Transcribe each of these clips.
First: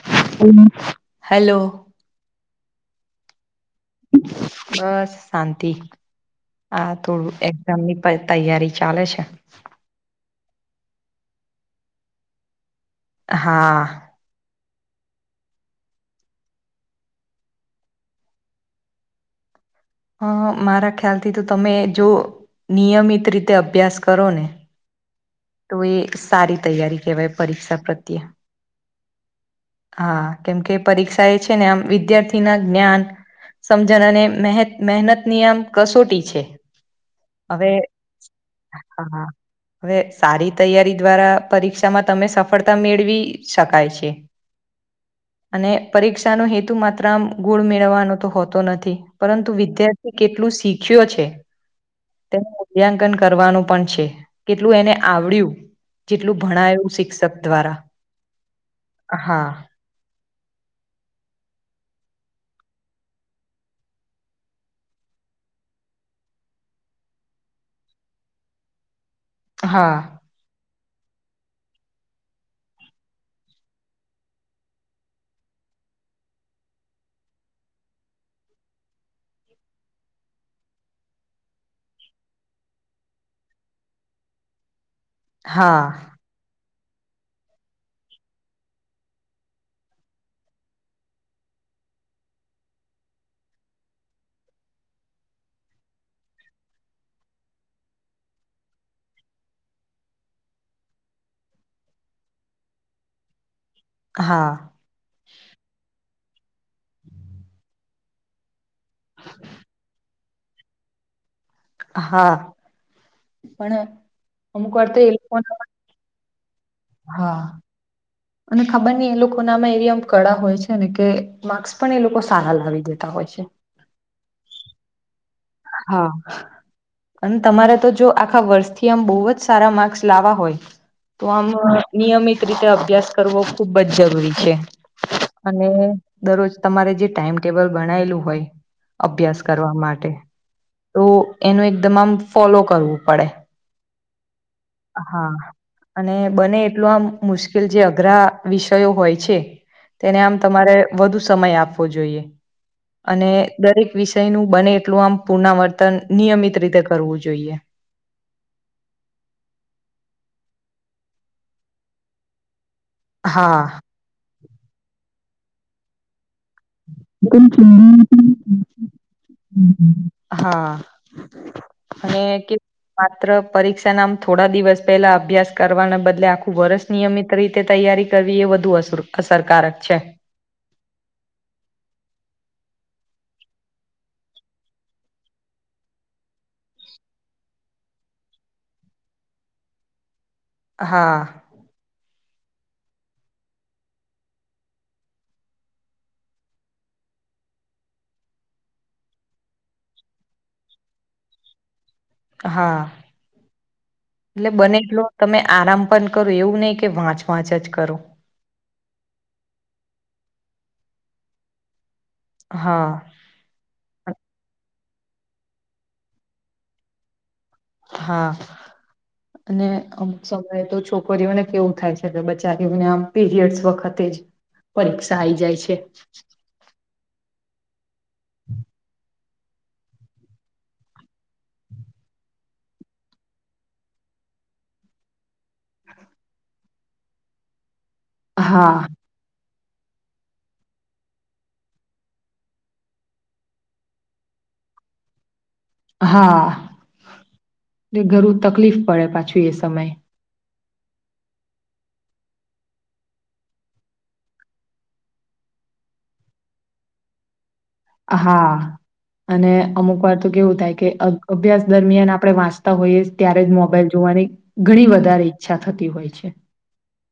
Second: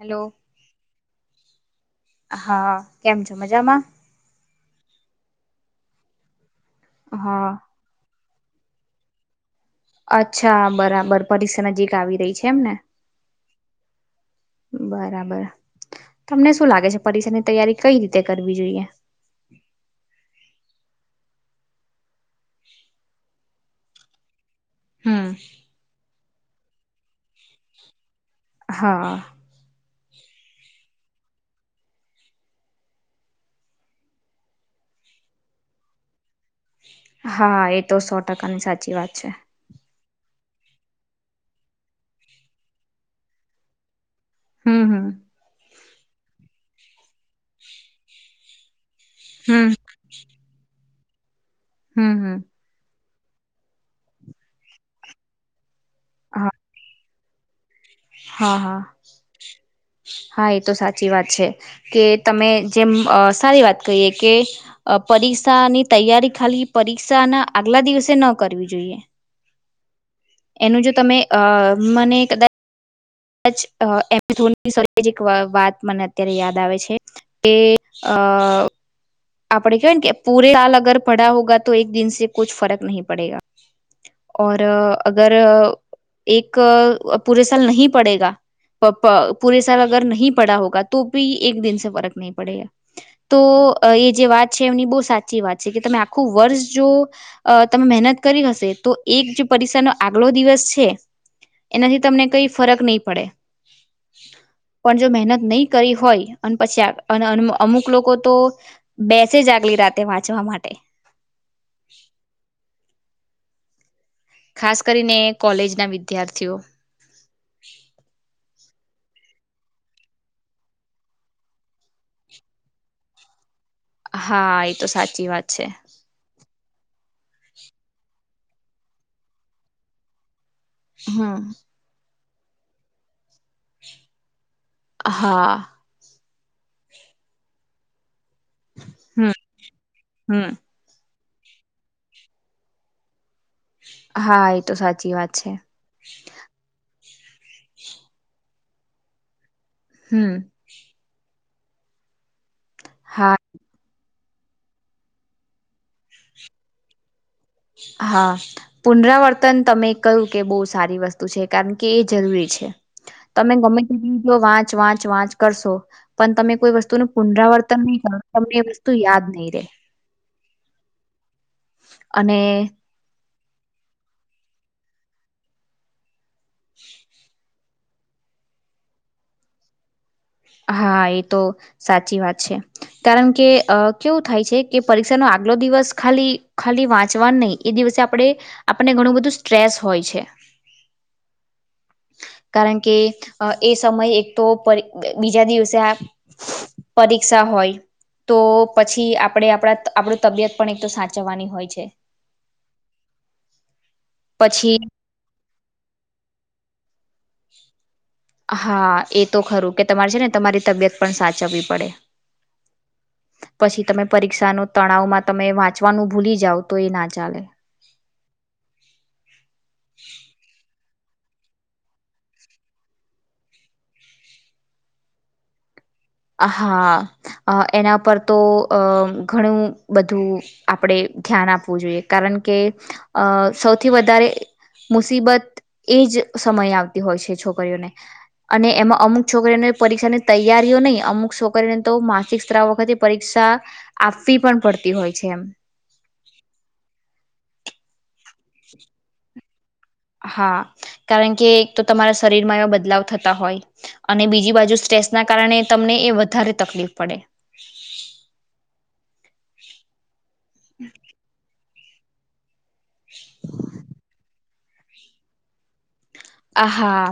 Hello hello. હા કેમ છો? મજામાં બસ શાંતિ આ થોડું હા એક્ઝામ ની તૈયારી ચાલે છે. અચ્છા બરાબર પરીક્ષા નજીક આવી રહી છે એમને. હા. બરાબર. તમને શું લાગે છે પરીક્ષા ની તૈયારી કઈ રીતે કરવી જોઈએ હા મારા ખ્યાલથી તો તમે જો નિયમિત રીતે અભ્યાસ કરો ને હમ તો એ સારી તૈયારી કેહેવાય પરીક્ષા પ્રત્યે. હા. હા કેમકે પરીક્ષા એ છે ને આમ વિદ્યાર્થી ના જ્ઞાન સમજણ અને મેં મહેનત ની આમ કસોટી છે. હા હવે એ તો સો ટકાની સાચી વાત હા છે. હવે સારી તૈયારી દ્વારા પરીક્ષામાં તમે સફળતા મેળવી શકાય છે. હમ હમ અને પરીક્ષાનો હેતુ માત્ર આમ ગુણ મેળવવાનો તો હોતો નથી. પરંતુ હમ વિદ્યાર્થી કેટલું શીખ્યો છે હમ હમ તેનું મૂલ્યાંકન કરવાનું પણ છે કેટલું એને આવડ્યું જેટલું હા ભણાયું શિક્ષક દ્વારા હા હા હા હા એ તો સાચી વાત છે. કે તમે જેમ સારી વાત કરીએ કે પરીક્ષાની તૈયારી ખાલી પરીક્ષા ના આગલા દિવસે ન કરવી જોઈએ. હા. એનું જો તમે અ મને કદાચ [unintelligible] વાત મને અત્યારે યાદ આવે છે કે અ અ આપડે કેવાય ને કે પૂરે હાલ અગર પડા હોગા તો એક દિનસે કુછ ફર્ક નહી પડેગા. ઓર અગર હા એક પૂરે સાલ નહીં પડેગા પપ પૂરે સાલ અગર નહીં પડા હોગા તો ભી એક દિનસે ફર્ક નહી પડેગા તો એ જે વાત છે એમની બહુ સાચી વાત છે કે તમે આખું વર્ષ જો અ તમે મહેનત કરી હશે તો એક જે પરીક્ષાનો આગલો દિવસ છે એનાથી તમને કઈ ફરક નહી પડે. હા પણ જો મહેનત નહી કરી હોય અને પછી આ અમુક ક લોકો તો બેસે જ આગલી રાતે વાંચવા માટે. હા પણ અમુક ખાસ વાર તો એ કરીને લોકો કોલેજ ના વિદ્યાર્થીઓ. હા અને ખબર ન એ લોક નામાં એરિયામ કળા હોય છે ને કે માર્ક્સ પણ એ લોકો સારા લાવી દેતા હોય છે. હા એ તો સાચી વાત છે. હા અને તમારે તો જો આખા વર્ષથી આમ બવ જ સારા માર્ક્સ લાવવા હોય તો હમ આમાં નિયમિત રીતે અભ્યાસ કરવો ખુબ જ જરૂરી છે. હા અને દરરોજ તમારે જે ટાઈમટેબલ બનાયલું હોય. હમ અભ્યાસ કરવા માટે. હમ તો એનું એકદમ આમ ફોલો કરવું પડે. હા એ તો સાચી હા વાત છે અને બને એટલું આમ. મુશ્કેલ જે અઘરા વિષયો હોય છે તેને આમ હમ તમારે વધુ સમય આપવો જોઈએ અને હા દરેક વિષય નું બને એટલું આમ પુનરાવર્તન નિયમિત રીતે કરવું. જોઈએ હા પુનરાવર્તન તમે કય કે બહુ સારી વસ્તુ છે કારણ કે એ જરૂરી છે. તમે હા ગમે તે જો વાંચ વાંચ વાંચ કરશો પણ તમે કોઈ વસ્તુ નું પુનરાવર્તન નહીં કરો તમને એ વસ્તુ યાદ નહી રે. હા. ને અને કે માત્ર પરીક્ષાના આમ થોડા દિવસ પહેલા અભ્યાસ કરવાના બદલે આ ખુ વર્ષ નિયમિત રીતે તૈયારી કરવી એ વધુ અસરું અસરકારક છે. હા એ તો સાચી વાત છે. કારણ કે અ કેવું થાય છે કે પરીક્ષા નો આગલો દિવસ ખાલી ખાલી વાંચવાનું નહી એ દિવ વસે આપડે આપને ઘણું બધું સ્ટ્રેસ હોય છે. હા. કારણ કે એ સમય એક તો બીજા દિવસે પરીક્ષા હોય તો પછી આપડે આપડા આપડુ તબિયત પણ એક તો સાચવવાની હોય છે. હા એટલે બને પછી એટલો તમે આરામ પણ કરો એવું નહી કે વાંચ વાંચ જ કરો. હા એ તો ખરું કે તમારે છે ને તમારી તબિયત પણ સાચવવી પડે. હા પછી તમે પરીક્ષ નો તણાવમાં તમે વાંચવાનું ભૂલી જાવ તો એ ના ચાલે. હા અને અમુક સમયે તો છોક કરીઓને કેવું થાય છે કે બચારીને આમ પીરિયડ્સ વખતે જ. પરીક્ષા આઈ જાય છે. હા. અ એના પર તો અ ઘણું બધું આપડે ધ્યાન આપવું જોઈએ કા કારણ કે અ સૌથી વધારે મુસીબત એ જ સમય આવતી હોય છે છોકરીઓને. અને હા એમાં અમુક છોકરીઓને પરીક્ષાની તૈયારીઓ નઈ. અમુક સો કરીને તો માસિક સ્ત્રાવ વખતે પરીક્ષા, આપવી પણ પડતી હોય છે. હા, એ ઘરું તકલીફ પડે પાછું એ સમય. હા કારણ કે એક તો તમારા શરીરમાં એવા બદલાવ થતા હોય, અને બીજી બાજુ સ્ટ્રેસના કારણે કારણે તમને એ વધારે તકલીફ પડે. હા, અને અમુક વાર તો કેવું થાય કે અભ્યાસ દરમિયાન આપણે વાસ્ હોઈએ ત્યારે જ મોબાઈલ જોવાની ઘણી વધારે ઈચ્છા થતી હોય છે. આ હા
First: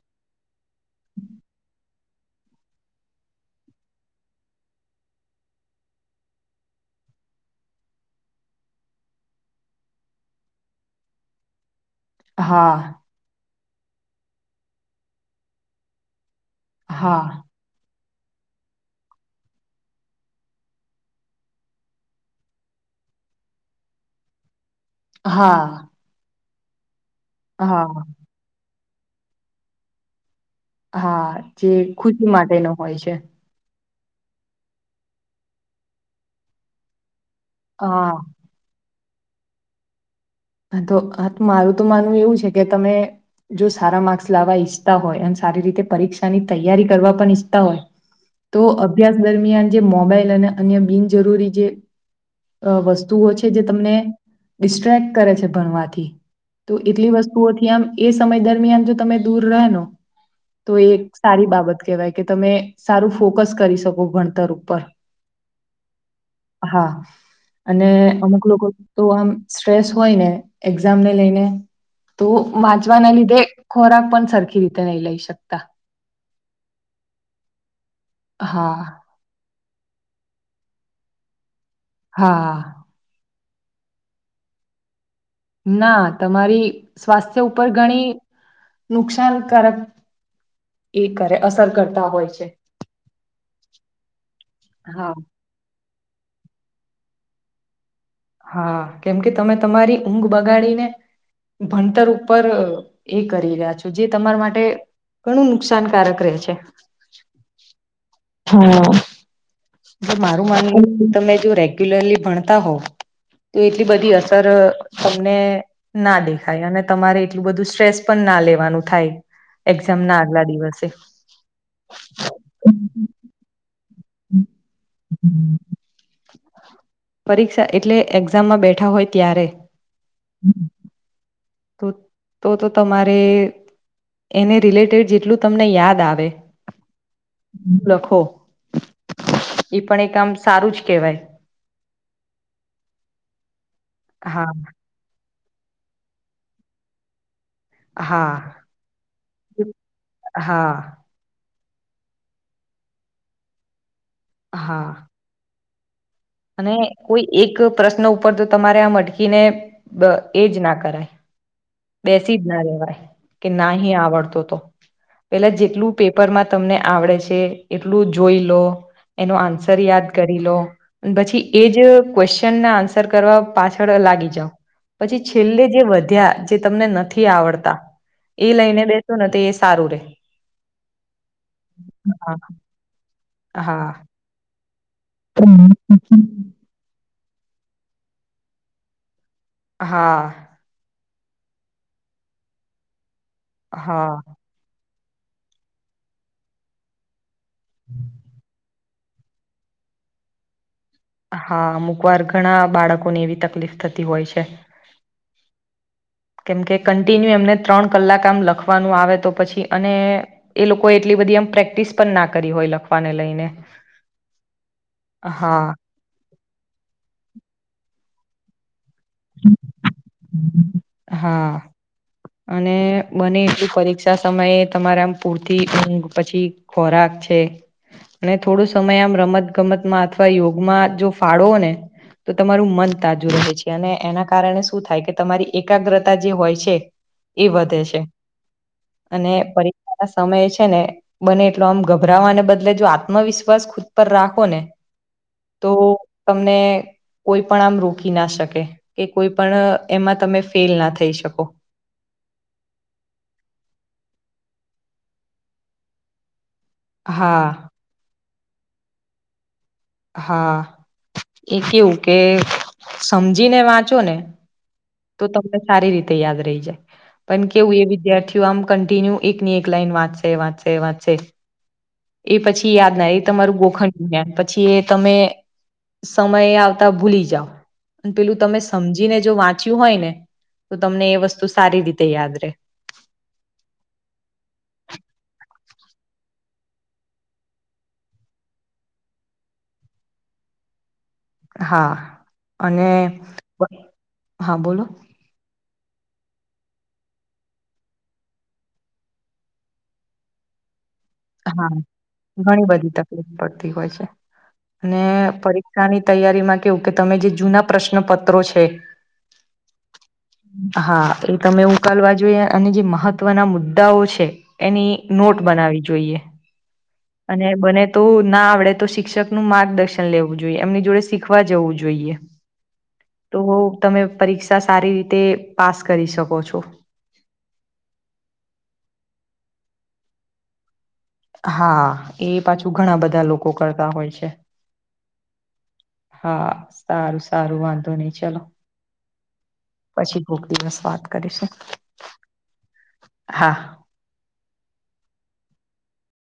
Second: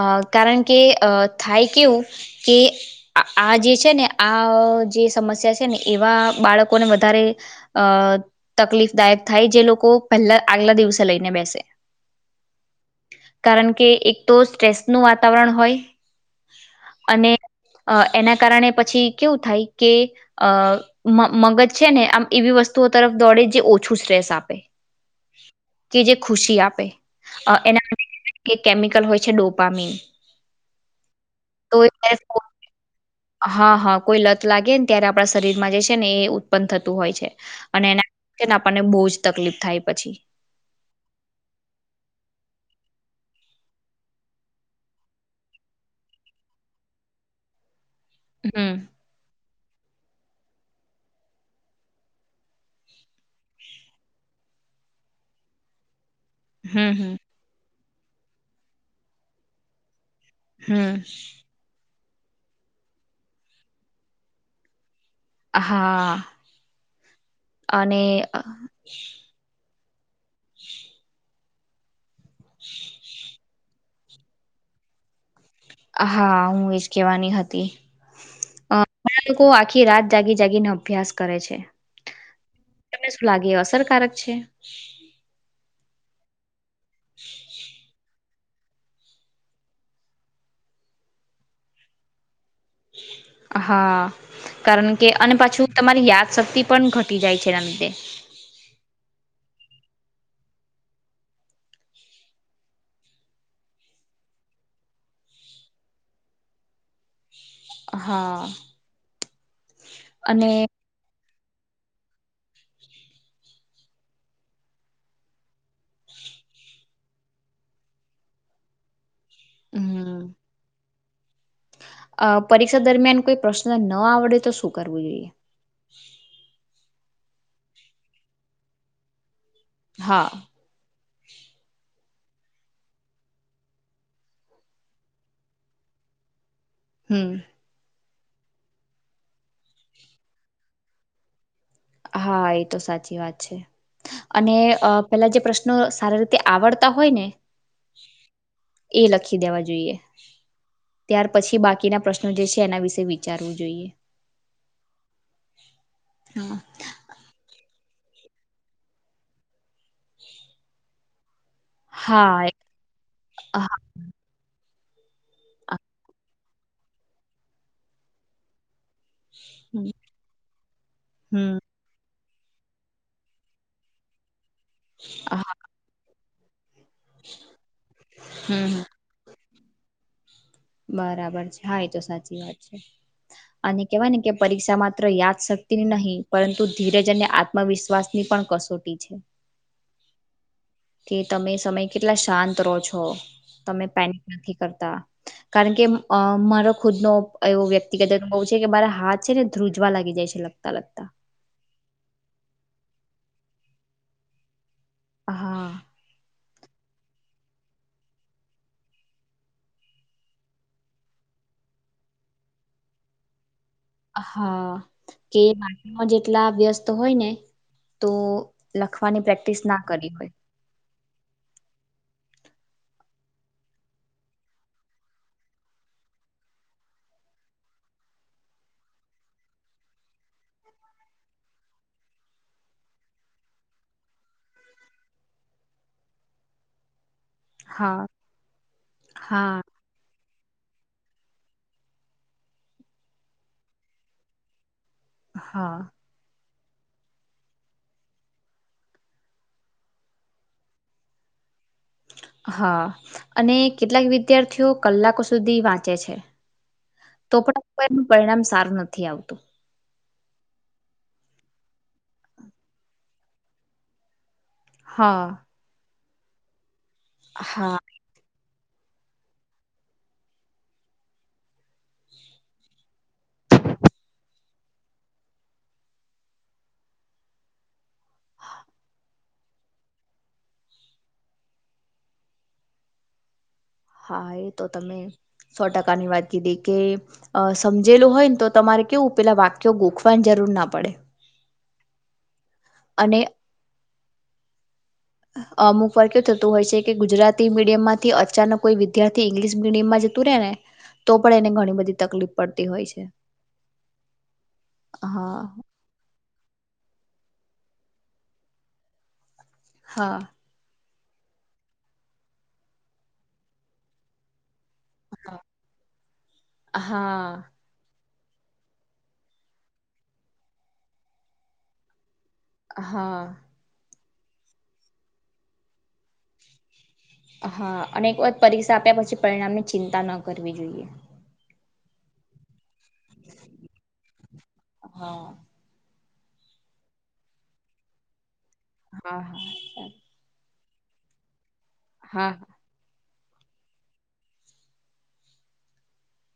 અ કારણ કે અ થાય કેવું કે આ જે છે ને આ જે સમસ્યા છે ને એવા બાળકોને વધારે તકલીફ દાયક થાય જે લોકો પહેલા આગલા દિવસે લઈને બેસે. હા. કારણ કે એક તો સ્ટ્રેસ નું વાતાવરણ હોય. હા. અને અ એના કારણે પછી કેવું થાય કે, અ મગજ છે ને આમ એવી વસ્તુઓ તરફ દોડે જે ઓછું સ્ટ્રેસ આપે, હા, કે જે ખુશી આપે હા. કે કેમિકલ હોય છે ડોપ મીન હા જે ખુશી માટે ન હોય છે. હા હા કોઈ લત લાગે ને ત્યારે આપણા શરીરમાં જે છે ને એ ઉત્પન્ન થતું હોય છે. અને હા, એના આપણને બહુ જ તકલીફ થાય પછી. હા તો આ મારું તો માનવું એવું છે કે તમે જો સારા માર્ક્સ લાવવા ઈચ્છતા હોય અને સારી રીતે પરીક્ષાની તૈયારી કરવા પણ ઈચ્છતા હોય. તો હમ અભ્યાસ દરમિયાન જે મોબાઈલ બિનજરૂરી વસ્તુઓ છે જે, તમને ડિસ્ટક કરે છે ભણવાથી, તો હમ એટલી હમ વસ્તુઓથી આમ એ સમય દરમિયાન જો તમે દૂર રહે ન. તો એ એક હમ સારી બાબત કેવાય. કે તમે સારું ફોકસ કરી શકો ભણતર ઉપર. હા હા, અને અમુક લોકો તો આમ સ્ટ્રેસ હોય ને એક્ઝામને લઈને. તો વાંચવાના લીધે ખોરાક પણ સરખી રીતે નઈ લઈ શકતા. હા હું એજ કેવાની હતી. અ, હા. ઘણા લોકો આખી રાત જાગી જાગીને અભ્યાસ કરે છે. હા. તમને શું લાગે એ અસરકારક છે. ના તમારી સ્વાસ્થ્ય ઉપર ઘણી નુકસાનકારક એ કરે અસર કરતા હોય છે. હા કારણ કે હા અને પાછું તમારી યાદશક્તિ પણ ઘટી જાય છે એના લીધે. હા કેમ કે તમે તમારી ઊંઘ બગાડીને ભણતર ઉપર એ કરી રહ્યા છો જે તમારા માટે ઘણું નુકસાનકારક રહેે છે. હા. જો મારું અને માનવું તમે જો રેગ્યુલરલી ભણતા હોવ. તો એટલી બધી અસર તમને ના દેખાય અને તમારે એટલું બધું સ્ટ્રેસ પણ પણ ના લેવાનું થાય, એક્ઝામ ના હમ આગલા દિવસે. અ પરીક્ષા દરમિયાન કોઈ પ્રશ્ન ન આવડે તો શું કરવું જોઈએ? પરીક્ષા એટલે એક્ઝામમાં બેઠા હોય ત્યારે? હા. તો તો તો તમારે એને રિલેટેડ જેટલું તમને યાદ આવે, હમ લખો. ઈ પણ એક આમ સારું જ કેવાય હા એ તો સાચી વાત છે હા અને પેલા જે પ્રશ્નો સારી રીતે આવડતા હોય ને હા એ લખી દેવા જોઈએ હા ત્યાર પછી બાકી બાકી ના પ્રશ્નો જે છે એના વિશે વિચારવું જોઈએ હા હમ કોઈ એક પ્રશ્ન ઉપર તો તમારે આમ અટકીને એજ ના કરાય બેસી જ હા એ- ના રેવાય કે હા નહી આવડતો તો પેલા જેટલું પેપરમાં તમને આવડે છે એટલું જોઈ લો એનો આન્સર હમ યાદ કરી લો પછી હમ, એજ [unintelligible] આન્સર કરવા પાછળ લાગી જાવ પછી હા છેલ્લે જે વધ્યા જે તમને નથી આવડતા એ હમ લઈને હમ. બેસો ને તો એ સારું રે બરાબર છે હા એ તો હા સાચી વાત છે અને હા કેવાય ને કે પરીક્ષામાં મા યાદશક્તિ નહીં પરંતુ ધીરજ અને આત્મવિશ્વાસ ની પણ કસોટી છે હા કે તમે એ સમય કેટલા શાંત રહો છો તમે હા પેનિક નથી કરતા કારણ કે અ મારો ખુદ નો એવો વ્યક્તિગત અનુભવ છે કે મારા હાથ છે ને ધ્રુજવા લાગી જાય છે લખતા હા અમુક વાર ઘણા બાળકોને એવી તકલીફ થતી હોય છે હા કેમકે કન્ટિન્યુ એમને ત્રણ કલાક આમ લખવાનું આવે તો પછી અને એ લોકો એટલી બધી એમ પ્રેક્ટિસ પણ ના કરી હોય લખવાને લઈને હા કે હા [unintelligible] જેટલા વ્યસ્ત હોય ને તો લખવાની પ્રેક્ટિસ ના કરી હોય હા અને બને એટલ પરીક્ષા સમયે તમારે આમ પૂરતી પછી ખોરાક છે અને થોડું સમય આમ રમત ગમતમાં અથવા યોગમાં જો ફાળોવો ને તો તમારું મન તાજું રહે છે અને એના કારણે શું થાય કે તમારી એકાગ્રતા જે હોય છે એ વધે છે હા અને હા પરીક્ષા સમય છે ને બને એટલો આમ ગભરાવાને બદલે જો આત્મવિશ્વાસ ખુદ પર રાખો ને તો હા તમને કોઈ પણ આમ રોકી ના શકે કે કોઈ પણ એમાં તમે ફેલ ના થઈ શકો હા અને કેટલાક વિદ્યાર્થીઓ કલાકો સુધી વાંચે છે તો હા પણ ઉપરનું પરિણામ સારું નથી આવતું હા એ કેવું કે સમજીને વાંચો ને હા તો તમને સારી રીતે યાદ રહી જાય પણ હા કેવું એ વિદ્યાર્થી જો આમ કન્ટિન્યુ એકની એક લાઈન વાંચશે વાંચશે વાંચશે એ પછી યાદ ના એ તમારું ગોખંડ ગયાન પછી એ તમે સમય આવતા ભૂલી જાવ અને પેલું તમે સમજીને જો વાંચ્યું હોય ને તો તમને એ વસ્તુ સારી રીતે યાદ રે હા એ તો તમે સો ટકાની વાત કીધી કે સમજેલું હોયને તો તમારે કેવું પેલા વાક્યો ગોખવાની જરૂર ના પડે હા અને હા બોલો અમુક વાર કેવું થતું હોય છે કે ગુજરાતી મીડિયમ માંથી અચાનક કોઈ વિદ્યાર્થી ઇંગ્લિશ મીડિયમ માં જતું રહેે ને તો પણ એને હા ઘણી બધી તકલીફ ઘણી પડતી હોય બધી છે તકલીફ પડતી હોય છે અને હા પરીક્ષાની તૈયારી કેવું કે તમે જે જૂના પ્રશ્ન પત્રો છે હા હા એ તમે ઉ કાલવા જોયે, અને જે મહત્વના મુદ્દાઓ છે. એની નોટ બનાવી જોઈએ. હા. અને બને તો ના આવડે તો શિક્ષકનું માર્ગદર્શન લેવું જોઈએ એમની જોડે શીખવા જવું જોઈએ. હા તો તમે પરીક્ષા સારી રીતે પાસ કરી શકો છો. હા અને એક વાર પરીક્ષા આપ્યા પછી પરિણામની ચિંતા ન કરવી જોઈએ. હા એ પાછી ઘણા બધા લોકો કરતા હોય છે. હા હા સારું સારું વાંધો નહી ચલો. હા હા. પછી કોક દિવસ વાત કરીશું. હા હા. હા.